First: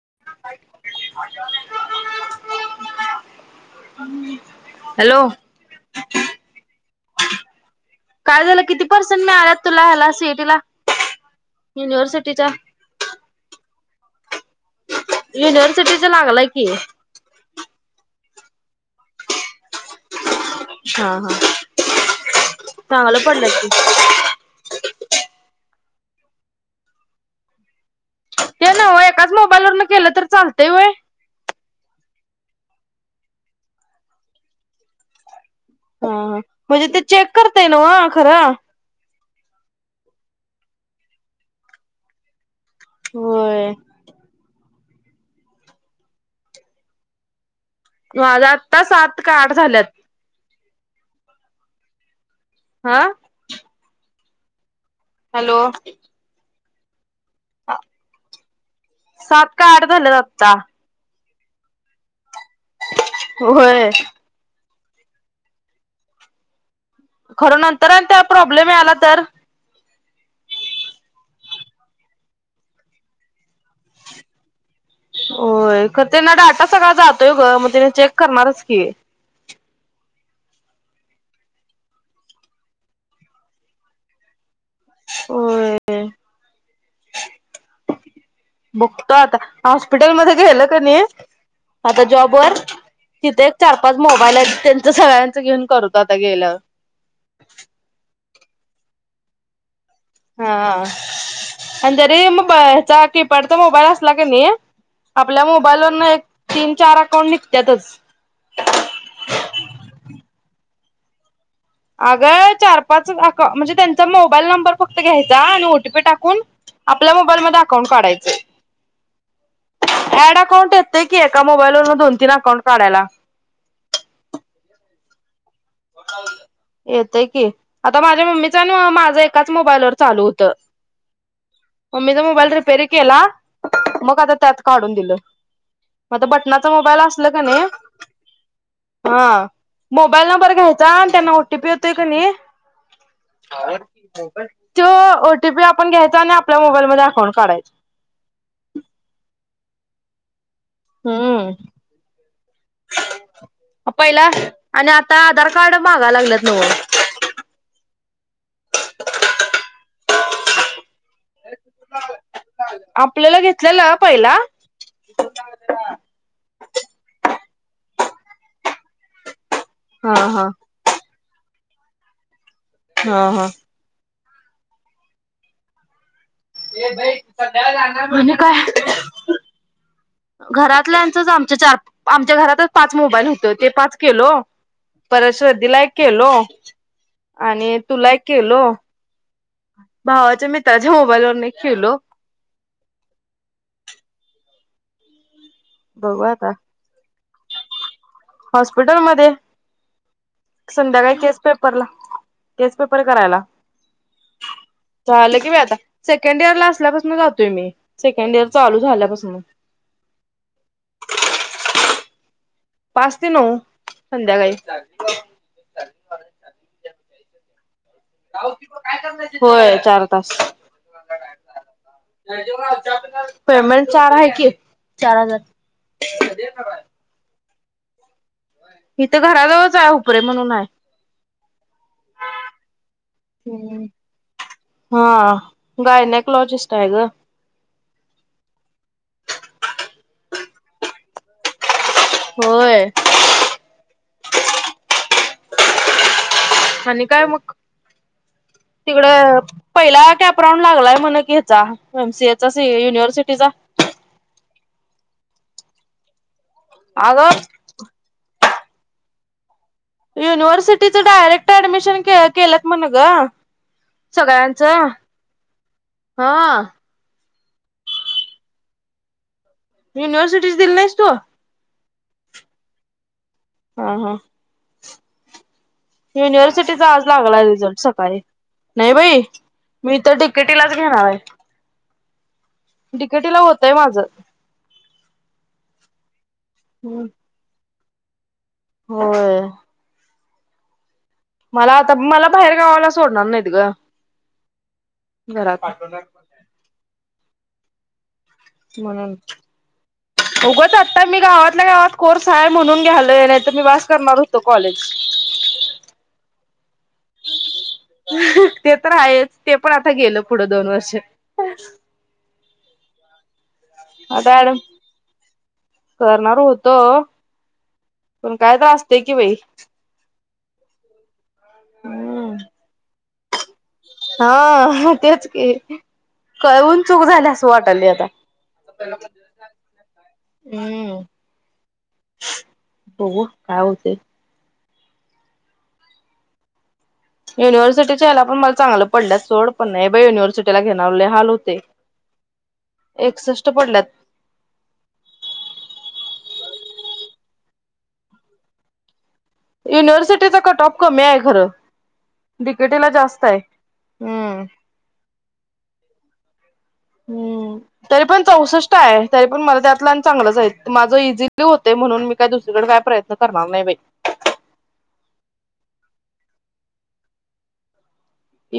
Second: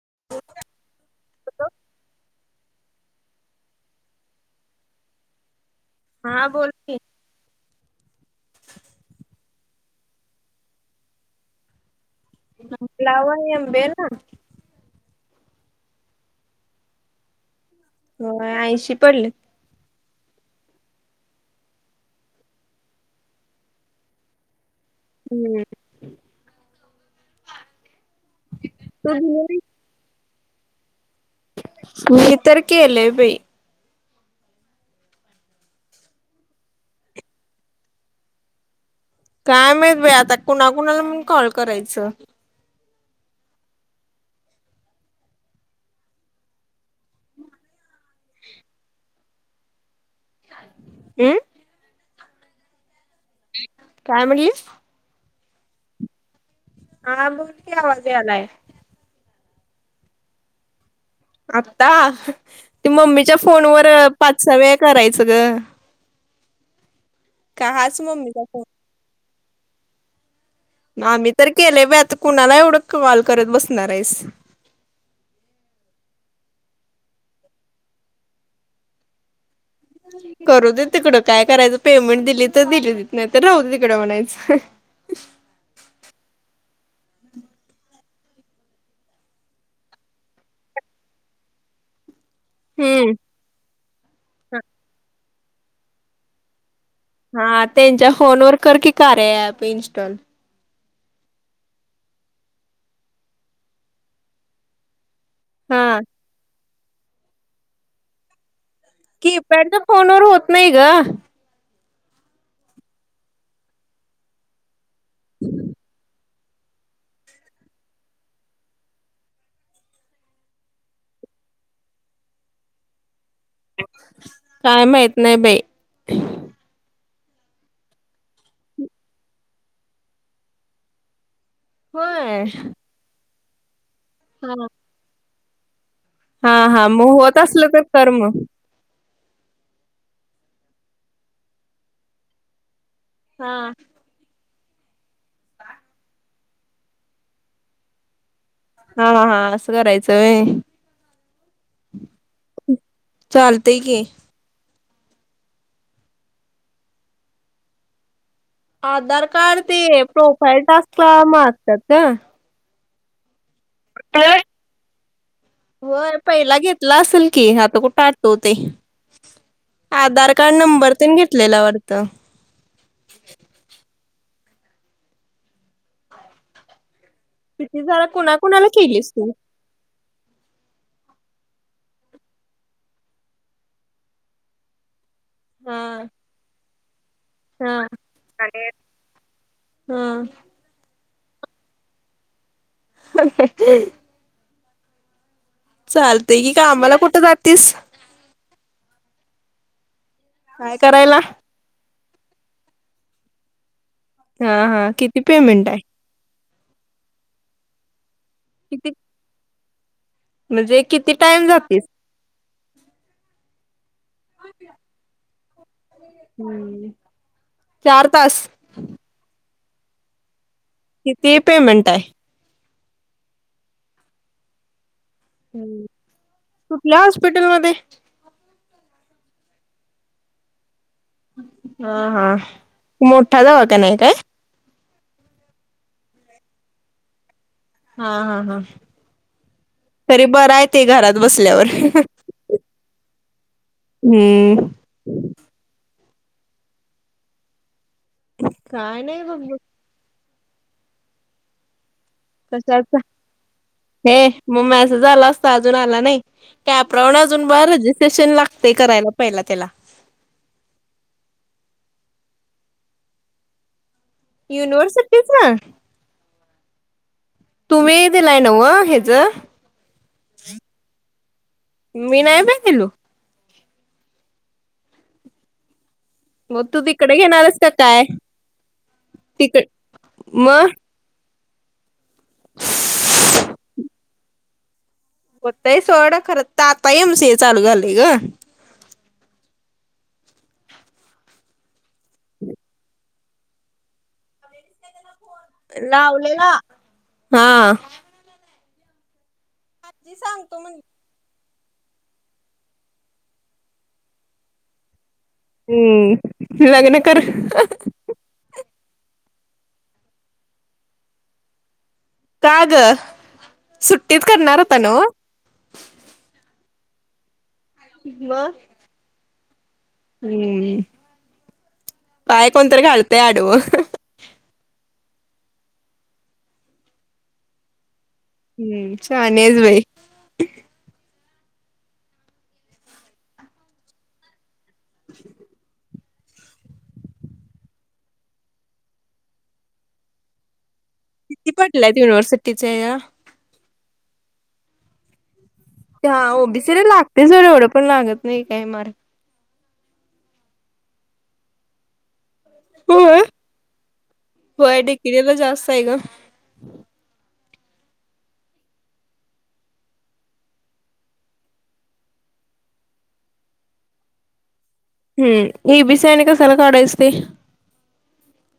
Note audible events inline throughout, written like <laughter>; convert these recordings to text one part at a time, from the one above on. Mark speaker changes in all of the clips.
Speaker 1: <unintelligible> Hello!
Speaker 2: हा बोल कीं.
Speaker 1: काय झालं किती पर्सेंट मिळालात, तुला ह्याला सीएटी ला युनिव्हर्सिट
Speaker 2: लावा नियम बेलना.
Speaker 1: युनिव्हर्सिटीच, लागलाय की.
Speaker 2: मं आयनशी, पडले.
Speaker 1: हा हा चांगल पडलेत की.
Speaker 2: हूं!
Speaker 1: ते नव्ह
Speaker 2: तू
Speaker 1: एकाच
Speaker 2: दिली नाही?
Speaker 1: मोबाईलवरण, केलं तर चाल तय व्हय.
Speaker 2: मी तर केलंय बई.
Speaker 1: हा म्हणजे ते चेक करतय न्हव खरं.
Speaker 2: काय माहित बाई आता, कुणाकुणाला म्हणून कॉल करायचं.
Speaker 1: व्हय. माझं आत्ता सात, का आठ, झाल्यात.
Speaker 2: ऊ!
Speaker 1: हा!
Speaker 2: काय म्हणलीस?
Speaker 1: हॅलो!
Speaker 2: हा बोल की आवाज यालाय.
Speaker 1: काय रं झालं दत्ता?
Speaker 2: आता! ते मम्मीच्या, फोनवर
Speaker 1: होय
Speaker 2: पाच सहा वेळा. करायचं ग.
Speaker 1: खरं
Speaker 2: का
Speaker 1: नंतर
Speaker 2: हाच
Speaker 1: अन त्या
Speaker 2: मम्मीचा फोन
Speaker 1: प्रॉब्लेम याला तर?
Speaker 2: आम्ही तर केलंय बाय, आता कुणाला एवढं कॉल करत बसणार आहेस.
Speaker 1: होय खर त्यानां डाटा, सगळा जातोय गं म त्यानं चेक करणारच की.
Speaker 2: करू दे तिकडं काय करायचं, पेमेन्ट दिली, त दिली, नाय त राहू दे तिकडं म्हणायच.
Speaker 1: होय बघतो आता हॉस्पिटल मध्ये गेल, क नयी आता जॉब बरं
Speaker 2: हम्म
Speaker 1: तिथे चार पाच मोबाईल हायत, त्याचं सगळ्यांचं घेऊन करतो आता गेल्याव
Speaker 2: हा त्यांच्या फोनवर कर की कार्या अँप इन्स्
Speaker 1: हा आणि जरी मोबा ह्याचा कीपॅडचा मोबाईल असला क नी आपल्या
Speaker 2: हा
Speaker 1: मोबाईलवरनं एक पिन चार अकाउंट निघत्यातच
Speaker 2: कीपॅड च्या फोनवर होत नाई ग
Speaker 1: अगं चार पाच आका म्हणजे त्यांचा मोबाईल नंबर फक्त घ्यायचा आणि ओटीपी टाकून आपल्या मोबाईल मध्ये अकाउंट काढायच ऍड अकाउंट येतय की एका मोबाईलवरन दोन तीन अकाउंट काढायला.
Speaker 2: काय माहित नाय बई
Speaker 1: येतय की आता माझ्या मम्मीचा आणि माझं एकाच मोबाईलवर चालू होत. मम्मीचा
Speaker 2: होय
Speaker 1: मोबाईल रीपेरी केला. मग आता त्यात काढून दिलं. मग आता
Speaker 2: हा
Speaker 1: बटनाचा
Speaker 2: हा
Speaker 1: मोबाईल
Speaker 2: म
Speaker 1: असला
Speaker 2: होत
Speaker 1: का नाही
Speaker 2: असलं तर कर म
Speaker 1: हा मोबाईल नंबर घ्याय चा त्यांना ओ टी पी येतोय कणी <inaudible>
Speaker 2: हा
Speaker 1: त्यो ओटीपी आपण घ्यायचा आणि आपल्या मोबाईल मध्ये अकाऊंट काढायच.
Speaker 2: हा हा हा असं करायचं व्हय.
Speaker 1: हुं
Speaker 2: चालतंय
Speaker 1: आ
Speaker 2: की
Speaker 1: पहिला आणि आता आधार कार्ड मागा लागल्यात न्हव
Speaker 2: आधार कार्ड ते प्रोफाईल टाक्स का मारत्यात ना
Speaker 1: आपल्याला घे
Speaker 2: होय. पहिला घेतला असेल की, आता कुठं आ ठवतय
Speaker 1: हा
Speaker 2: आधार
Speaker 1: हा
Speaker 2: कार्ड नंबर तेन घेतलेला वाड तं.
Speaker 1: हा हा ये बाई
Speaker 2: किती झाल कोणाकुणाला केलीस तु
Speaker 1: घरातल्यांचंच आमच्या चार आमच्या घरातच पाच मोबाईल होत ते पाच केलो. परत
Speaker 2: हा
Speaker 1: श्रदीला एक केलो.
Speaker 2: हा
Speaker 1: आणि तुला एक केलो.
Speaker 2: आणि हा
Speaker 1: भावाच्या मित्राची मोबाईलवरन एक‌ केलो.
Speaker 2: <inaudible>
Speaker 1: बघू
Speaker 2: चालतय की, कामाला कुठ जातीस?
Speaker 1: हॉस्पिटल मध्ये.
Speaker 2: काय
Speaker 1: संध्याकाळी
Speaker 2: करायला
Speaker 1: केस पेपरला. केस पेपर करायला.
Speaker 2: हा हा किती
Speaker 1: झालं कि बाई
Speaker 2: पेमेंट
Speaker 1: आता
Speaker 2: आहे
Speaker 1: सेकंड इयर क्लासला असल्यापासून जातोय मी. सेकंड इयर चालू
Speaker 2: किती
Speaker 1: झाल्यापासन.
Speaker 2: म्हणजे किती टाईम जातीस?
Speaker 1: पाच ते नऊ. संध्याकाळी. <inaudible>
Speaker 2: <unintelligible> चार तास.
Speaker 1: होय चार तास.
Speaker 2: किती पेमेंट आहे?
Speaker 1: पेमेंट चार हाय की. चार हजार
Speaker 2: कुठल्या हॉस्पिटल मध्ये? <inaudible>
Speaker 1: ही इथं घराजवळच आहे हुपरे म्हणून हाय.
Speaker 2: हा हा मोठा दवाखाना हाय काय?
Speaker 1: हा गायनॅकॉलॉजिस्ट हाय ग.
Speaker 2: हा हा हा तरी बरं आहे ते घरात बसल्यावर.
Speaker 1: होय.
Speaker 2: हम्म.
Speaker 1: आणि काय मग?
Speaker 2: काय नाही बघ
Speaker 1: तिकडं
Speaker 2: बघ
Speaker 1: पहिला क प्रॉन लागलाय म्हण कि ह्याचा. एम सी ए चा
Speaker 2: कशाचा
Speaker 1: युनिव्हर्सिटीचा.
Speaker 2: हे मग मेसेज आला असता अजून आला नाही. कॅप्रॉन
Speaker 1: अगं
Speaker 2: अजून ब रजिस्ट्रेशन लाग ते करायला पहिला त्याला.
Speaker 1: युनिव्हर्सिटीच डायरेक्ट ऍडमिशन केलंत म्हण ग. सगळ्यांच
Speaker 2: युनिव्हर्सिटीच ना
Speaker 1: हा.
Speaker 2: तुम्ही दिलाय नव ह्याच?
Speaker 1: युनिव्हर्सिटीचं दिली आहेस तू?
Speaker 2: मी नाही बाई दिलो.
Speaker 1: हा हा.
Speaker 2: मग तू
Speaker 1: युनिव्हर्सिटीचा आज
Speaker 2: तिकडे
Speaker 1: लागलाय
Speaker 2: घेणारस का
Speaker 1: रिझल्ट
Speaker 2: काय
Speaker 1: सकाळी. नाही बाई
Speaker 2: तिकड
Speaker 1: मी त
Speaker 2: मग
Speaker 1: डिकेटीलाच घेणार आहे. डिकेटीला होतंय माझं.
Speaker 2: होतंय सोडं, खरं तर आता एम सी ए चालू झालं. की गं.
Speaker 1: होय. मला आता, मला बाहेर गावाला सोडणार नाहीत गं
Speaker 2: लावलेला. हा.
Speaker 1: म्हणून.
Speaker 2: आजी सांगतो म्हण
Speaker 1: उगच आता मी गावात आपल्या गावात कोर्स आहे, म्हणून घ्यायलोय नाहीतर मी बास करणार होतो कॉलेज.
Speaker 2: हम्म, लग्न कर.
Speaker 1: ते तर आहेच, तेपण आता गेलं पुढं दोन वर्ष.
Speaker 2: का गं? सुट्टीत
Speaker 1: आता ऍडम
Speaker 2: करणार होता नव्हं?
Speaker 1: तो. पण काय तर असतंय की बाई.
Speaker 2: हम्म.
Speaker 1: हम्म
Speaker 2: पाय कोणतरी घाल तय आडवं.
Speaker 1: हा तेच की. कळवून चूक झाल्या असं वाटायलय आता.
Speaker 2: हम्म, शहाणी हाईस बाई.
Speaker 1: बघुव काय होतंय.
Speaker 2: <inaudible>
Speaker 1: युनव्हर्सिटीच्या यालापण मला चांगलं पडलल्यात सोडं, पण नाही बाई युनिवर्सिटीला घे
Speaker 2: किती पडल्यात युनिव्हर्सिटीच्या या
Speaker 1: एकसष्ट पडल्यात
Speaker 2: हा. ओ बी सी ला लागतंय सोड, एवढं पण लागत नाही काय मार्क.
Speaker 1: युनिव्हर्सिटीचा कटऑफ कमी आहे खरं. डिकेटीला
Speaker 2: होय?
Speaker 1: जास्त आहे हम्म.
Speaker 2: होय, डीकेटीला जास्त आहे गं. <inaudible>
Speaker 1: हम्म तरीपण चौसष्ट आहे. तरी पण मला त्यातलं आणि चांगलंच आहेत. माझं इझिकली होतंय, म्हणून मी काही दुसरीकडे काय प्रयत्न करणार नाही बाई.
Speaker 2: हम्म. ई बी सी आणि कशाला काढायचं ते?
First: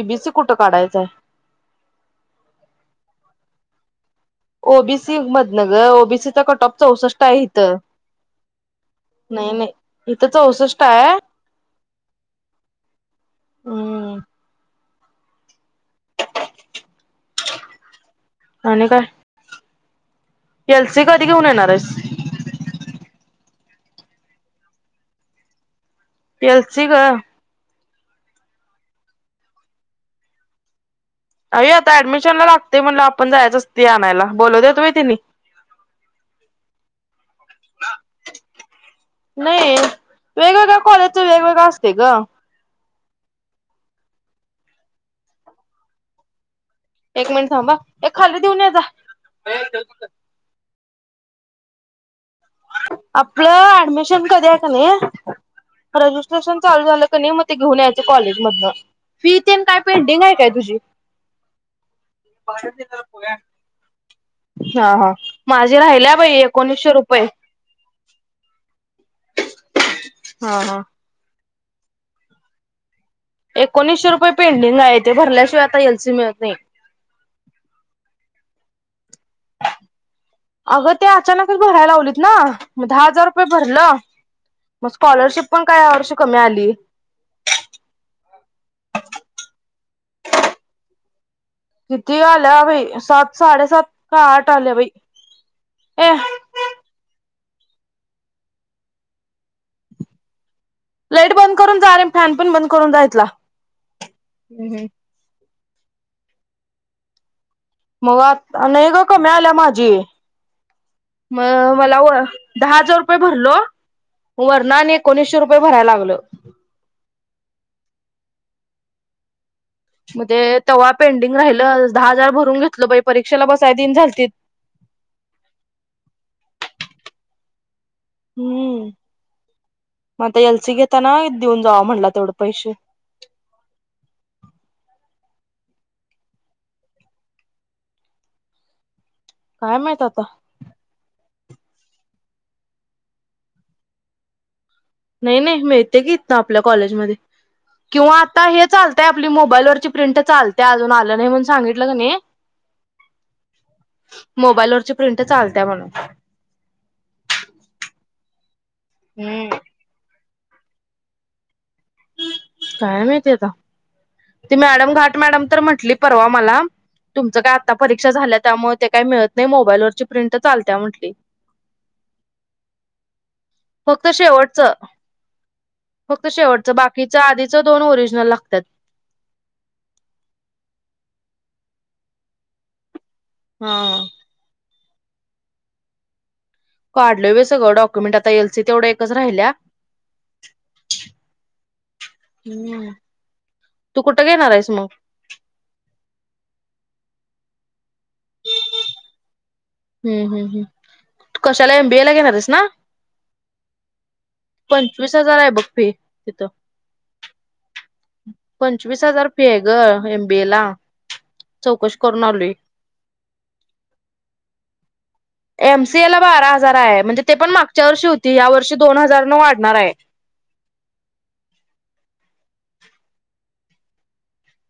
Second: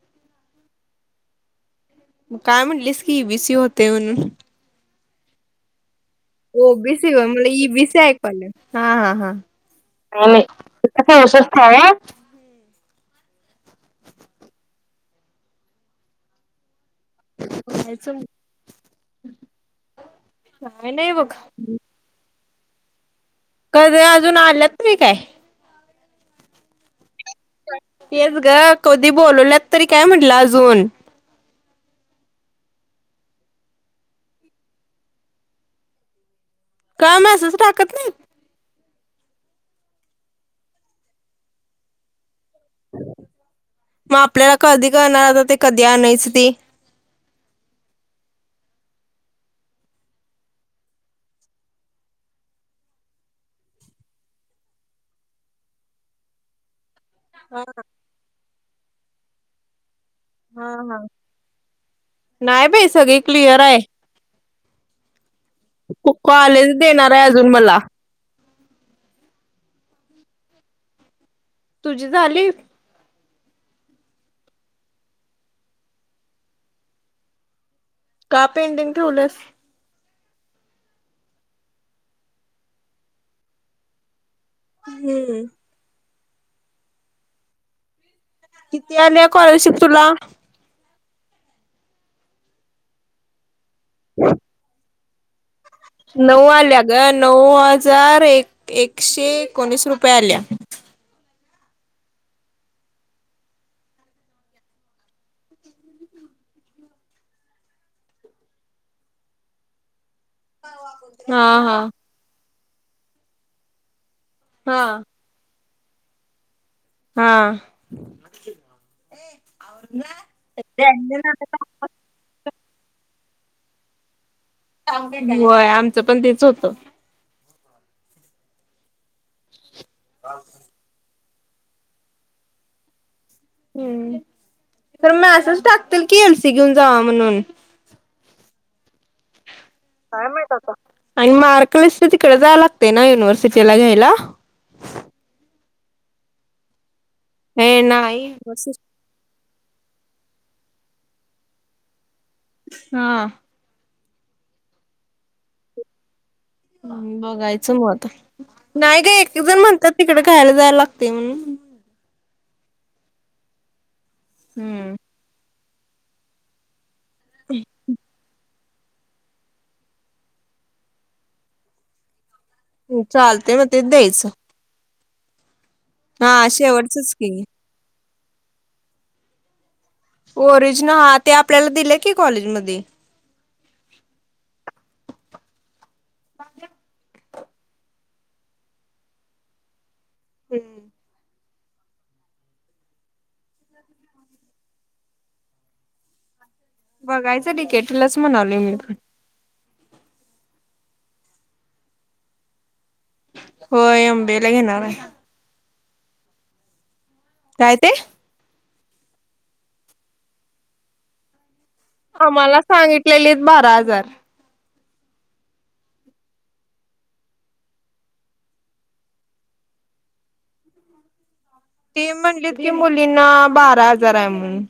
Speaker 1: ई बी सी कुठं काढायचं हाय.
Speaker 2: मग काय म्हणलीस की, ई बी सी होतंय म्हणून.
Speaker 1: ओबीसी मधनं ग ओबीसीचा कट
Speaker 2: ओ
Speaker 1: ऑफ
Speaker 2: बी सी गं
Speaker 1: चौसष्ट
Speaker 2: होय
Speaker 1: आहे
Speaker 2: मला इ
Speaker 1: इथं
Speaker 2: बी सी ऐकू आलं. हा हा हा.
Speaker 1: नाही नाही इथं चौसष्ट आहे
Speaker 2: <unintelligible>
Speaker 1: हम्म आणि काय?
Speaker 2: काय
Speaker 1: कॅल्सी
Speaker 2: नाही
Speaker 1: कधी
Speaker 2: बघ
Speaker 1: घेऊन येणार आहेस?
Speaker 2: कधी अजून आलंत तरी काय?
Speaker 1: कॅल्सी ग.
Speaker 2: तेच ग कधी बोलवल्यात तरी काय म्हटलं अजून?
Speaker 1: ते आता ऍडमिशन ला लागतय म्हणल्यावर आपण जायच असतय आणायला. बोलव व्हतं व्हय तिनी?
Speaker 2: काम असच टाकत नाहीत?
Speaker 1: नाही, वेगवेगळ्या कॉलेजच वेगवेगळं असतय ग.
Speaker 2: म आपल्याला कधी कलणार आता? ते कधी आणायचं ते.
Speaker 1: एक मिनिट थांबा हा. हे खाली देऊन ये जा. आपल ऍडमिशन कधी असणारे की नही, रजिस्ट्रेशन चालू झाल कनय म ते घेऊन यायच कॉलेजमधनं. फी तेन काय पेंडिंग आहे काय
Speaker 2: हा
Speaker 1: तुझी
Speaker 2: हा. नाय बाई सगळी क्लिअर हाय.
Speaker 1: हा हा. माझी
Speaker 2: को
Speaker 1: राहिल्या बाई
Speaker 2: कॉलेज
Speaker 1: एकोणीसशे
Speaker 2: देणार आहे
Speaker 1: रुपये
Speaker 2: अजून मला.
Speaker 1: हा हा.
Speaker 2: तुझी झाली?
Speaker 1: एकोणीशे रुपये पेंडिंग आहते, भरल्याशिवाय आता एलसी मिळत नाई.
Speaker 2: का पेंडिंग ठेवलंयस?
Speaker 1: अगं ते अचानकच भराय लावलेत ना म दहा हजार रुपये भरलं, म
Speaker 2: हम्म.
Speaker 1: स्कॉलरशिप पण काय या वर्षी कमी आली.
Speaker 2: किती आलेय कॉलरशिप तुला?
Speaker 1: किती आल्या बाय? सात साडे सात का आठ आल्या बई.
Speaker 2: नऊ आल्या गन नऊ हजार एक एकशे एकोणीस रुपये आल्या.
Speaker 1: लाइट बंद करून जा आणि फॅन पण बंद करून जा इथला. मग आ नाई ग कमी आल्या माझी.
Speaker 2: हा
Speaker 1: म
Speaker 2: हा.
Speaker 1: मला व दहा हजार रुपये भरलो, वर ना
Speaker 2: हा
Speaker 1: आणि एकोणीशे रूप पे भरायला लागल.
Speaker 2: हा.
Speaker 1: म ते तवा पेंडिंग राहिलं. दहा हजार भरून घेत ल बाय, परीक्षेला बसाय देन झालतीत.
Speaker 2: व्हय आमचं पण तेच होत.
Speaker 1: हम्म. म आता एल सी घेताना देऊन जावा म्हणला तेवढं पैसे.
Speaker 2: हम्म पण मेसेज टाकतील की, एल सी घेऊन जावा म्हणून. काय माहित आता आणि मार मार्क लिस्ट तिकड जायाला लागतय ना, युनिव्हर्सिटीला घ्यायला.
Speaker 1: नई नई मिळतय की इथ आपल्या कॉलेजमध्ये.
Speaker 2: हे
Speaker 1: किंवा
Speaker 2: नाही
Speaker 1: आता हे चालतय आपली मोबाईलवरची प्रिंट चालतय अजून आल नाही म्हणून सांगितल कणी
Speaker 2: हा.
Speaker 1: मोबाईलवरची प्रिंट चालत्या म्हण.
Speaker 2: बघायचं <inaudible> नाही गं एक एक
Speaker 1: हम्म
Speaker 2: जण म्हणत्यात तिकड घ्यायला जायला लागतय म्हणून.
Speaker 1: काय माहिती आता. ती मॅडम
Speaker 2: हम्म.
Speaker 1: घाट मॅडम तर म्हण कुठली परवा मला तुमचं काय आता परीक्षा झाल्या त्यामुळ ते काय मिळत नाही मोबाईलवरची प्रिंट चालत्या म्हंटली
Speaker 2: हं चालते मग तेच द्यायच.
Speaker 1: फक्त शेवट बाकीच
Speaker 2: की
Speaker 1: आधीच दोन ओरिजनल लागत्यात.
Speaker 2: ओरिजनल हा ते आपल्याला दिले की कॉलेज मधी.
Speaker 1: हा. काढलोय बई सगळं डॉक्युमेंट आता एल सी तेवढ् एकच राहिल्या.
Speaker 2: हम्म.
Speaker 1: हम्म तू कुठं घेणार आहेस म?
Speaker 2: बघायचं डी के टी लाच म्हणालोय मी पण.
Speaker 1: हम्म हम्म हम्म कशाला एम बीए ला घेणारयस ना?
Speaker 2: होय एम बी ए ला घेणार आहे
Speaker 1: पंचवीस हजार हाय बघ फी. तित.
Speaker 2: काय ते
Speaker 1: पंचवीस हजार फी आहे ग एम बीए ला. चौकशी करून आलोय.
Speaker 2: आम्हाला सांगितलेलीत बारा हजार.
Speaker 1: एम सी ए ला बारा हजार हाय. म्हणजे ते पण मागच्या वर्षी होती, या वर्षी दोन हजार न वाढणार आहे.
Speaker 2: ती म्हटली की, मुलींना बारा हजार आहे म्हणून.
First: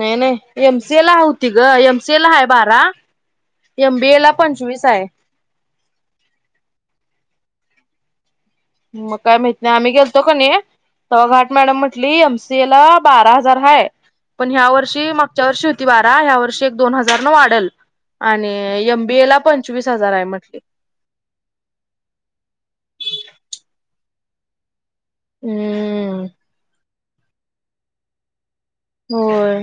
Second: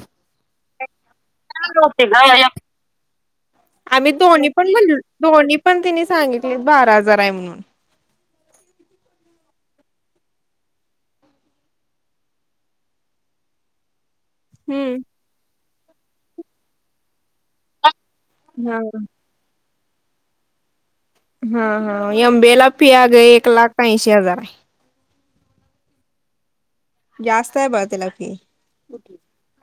Speaker 1: नई नई एम तेला होती ग एम सी ए ला हाय बारा, एम बी
Speaker 2: आम्ही
Speaker 1: ए ला
Speaker 2: दोन्ही पण
Speaker 1: पंचवीस
Speaker 2: म्हणलो
Speaker 1: हाय.
Speaker 2: दोन्ही पण तिन सांगितलेत बारा हजार आहे म्हणून.
Speaker 1: मग काय माहित नाय आम्ही गेलतो कनय तवा घाट मॅडम म्हटली एम सी ए ला बारा हजार हाय. पण ह्या वर्षी
Speaker 2: हम्म
Speaker 1: मागच्या वर्षी ती बारा ह्या वर्षी एक दोन हजार न वाढल. आणि
Speaker 2: हा
Speaker 1: एम बी ए ला पण चोवीस हजार हाय म्हटली.
Speaker 2: हा हा एम बी ए ला फी अग एक लाख ऐंशी हजार ये.
Speaker 1: हुं
Speaker 2: जास्त आहे बघा तिला फि
Speaker 1: होय.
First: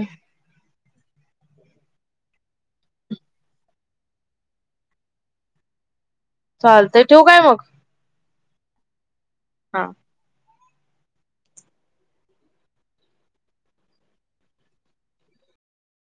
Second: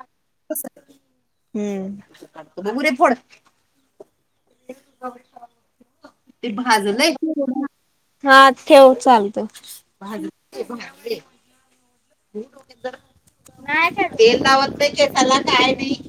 Speaker 2: हुं उरे फोड ते
Speaker 1: चालतय
Speaker 2: भाजलय
Speaker 1: ठेवू काय मग
Speaker 2: हा ठेव चाल
Speaker 1: हा
Speaker 2: भाज <inaudible> नाय का तेल लावत नाय केसाला काय नाई.